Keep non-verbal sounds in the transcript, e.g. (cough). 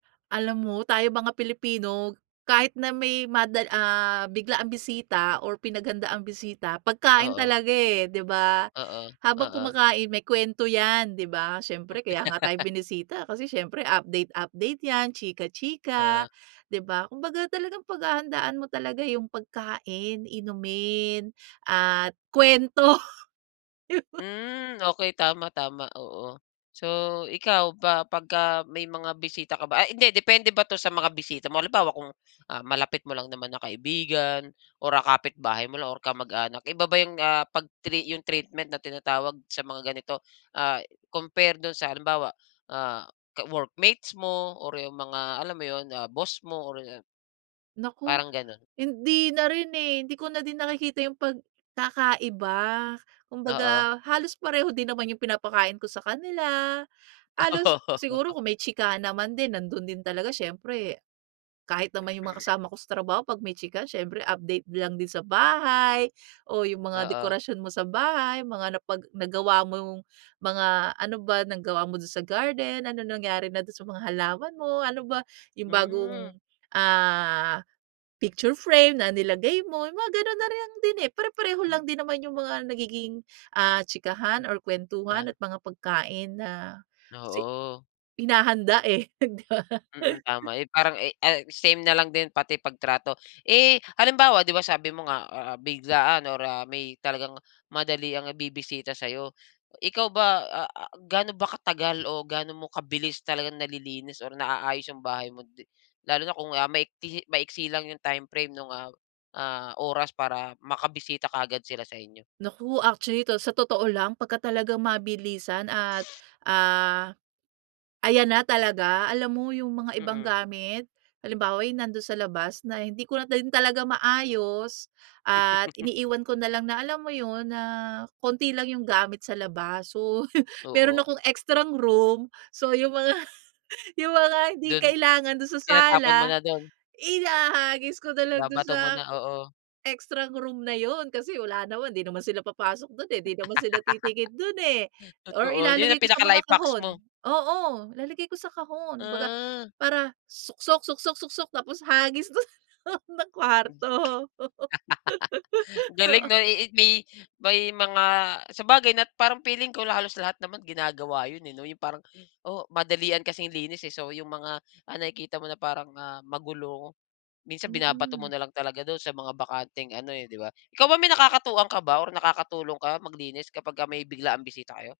Alam mo, tayong mga Pilipino kahit na may madal ah, biglaang bisita or pinaghandaang bisita, pagkain Oo. talaga, eh, di ba? Oo, (gasps) Habang oo. kumakain, may kwento yan, di ba? Siyempre kaya nga tayo (laughs) binisita, kasi siyempre update update yan, chika chika, Oo. (gasps) di ba? Kumbaga, talagang paghahandaan mo talaga yung pagkain, inumin, (gasps) at kwento. Hmm okey, tama tama, oo. So, ikaw ba pagka may mga bisita ka ba ay hindi, depende ba 'to sa mga bisita mo? Halimbawa, kung, ah, malapit mo lang naman na kaibigan or, ah, kapitbahay mo lang or kamag-anak, iba ba yung, ah, pag-tri yung treatment na tinatawag sa mga ganito, ah, compare do'n sa halimbawa, ah, ka workmates mo or yung mga alam mo yun? Ah boss mo or ah Naku, parang ganun. hindi na rin, eh. Hindi ko na din nakikita yung pagkakaiba. Oo. Kumbaga, halos pareho din naman yung pinapakain ko sa kanila. Halos siguro Oo. kung may chikahan naman din, nando'n din talaga, siyempre. Kahit naman yung mga Hmm (clears throat) kasama ko sa trabaho 'pag may chikahan, siyempre update lang din sa bahay, (gasps) o yung mga Oo. dekorasyon mo sa bahay, mga napag nagawa mong (gasps) mga ano ba, nagawa mo do'n sa garden, anong nangyari na do'n sa mga halaman mo? Ano ba (gasps) yung Hmm. bagong, ah, picture frame na nilagay mo, yung mga ganun nariyang din eh. Pare-pareho Hmm. lang din naman yung mga nagiging, (gasps) ah, chikahan or kwentuhan, Ah. at mga pagkain na (gasps) si Oo. hinahanda eh. (unintelligible) Mm, (laughs) tama. Eh, parang, eh, ah, same na lang din pati pagtrato. (gasps) Eh, halimbawa, di ba sabi mo nga, ah ah, biglaan, or ah, may talagang madaliang bibisita sayo. (gasps) Ikaw ba, ah ah, gaano ba katagal o gaano mo kabilis talagang nalilinis, or naayos yung bahay mo? Di lalo na kung, ah, maikli maiksi lang yung timeframe nung, ah, ah, oras para makabisita kaagad sila sa inyo? Naku actually, to sa totoo lang, pagka talagang mabilisan, at, (gasps) ah, ayan na talaga, alam mo yung mga ibang Mm. gamit. Halimbawa, yung nando'n sa labas na hindi ko din talaga maayos, (gasps) at (chuckles) iniiwan ko na lang na alam mo yun? Na konti lang yung gamit sa labas. So, (chuckles) mayro'n Oo. akong extrang room. (gasps) So, yung mga yung mga hindi Do'n kailangan dun sa sala, tinatapon mo na do'n. ihahagis ko na lang do'n Babato sa mo na, oo. extrang room na yun. Kasi wala naman, 'di naman sila papasok do'n eh, 'di naman sila titingin do'n eh. (laughs) Or Totoo, yun ilalagay ang ko sa mga pinaka-life-hacks kahon mo. oo, ilalagay ko sa kahon. Kumbaga, Ah. para suksok suksok suksok, tapos hagis do'n, sa (laughs) kwarto. Oo. (gasps) Galing 'no, iit may may mga sabagay na parang feeling ko, halos lahat naman ginagawa yun, eh, 'no. Yung parang (gasps) oh, madalian kasing linis eh. So, yung mga (gasps) ah, nakikita mong na parang, ah, magulo, minsan binabato mo Mm. na lang talaga do'n sa mga bakanteng ano eh, di ba? Ikaw ba may nakakatuwang ka ba or nakakatulong ka maglinis kapagka may biglaang bisita kayo?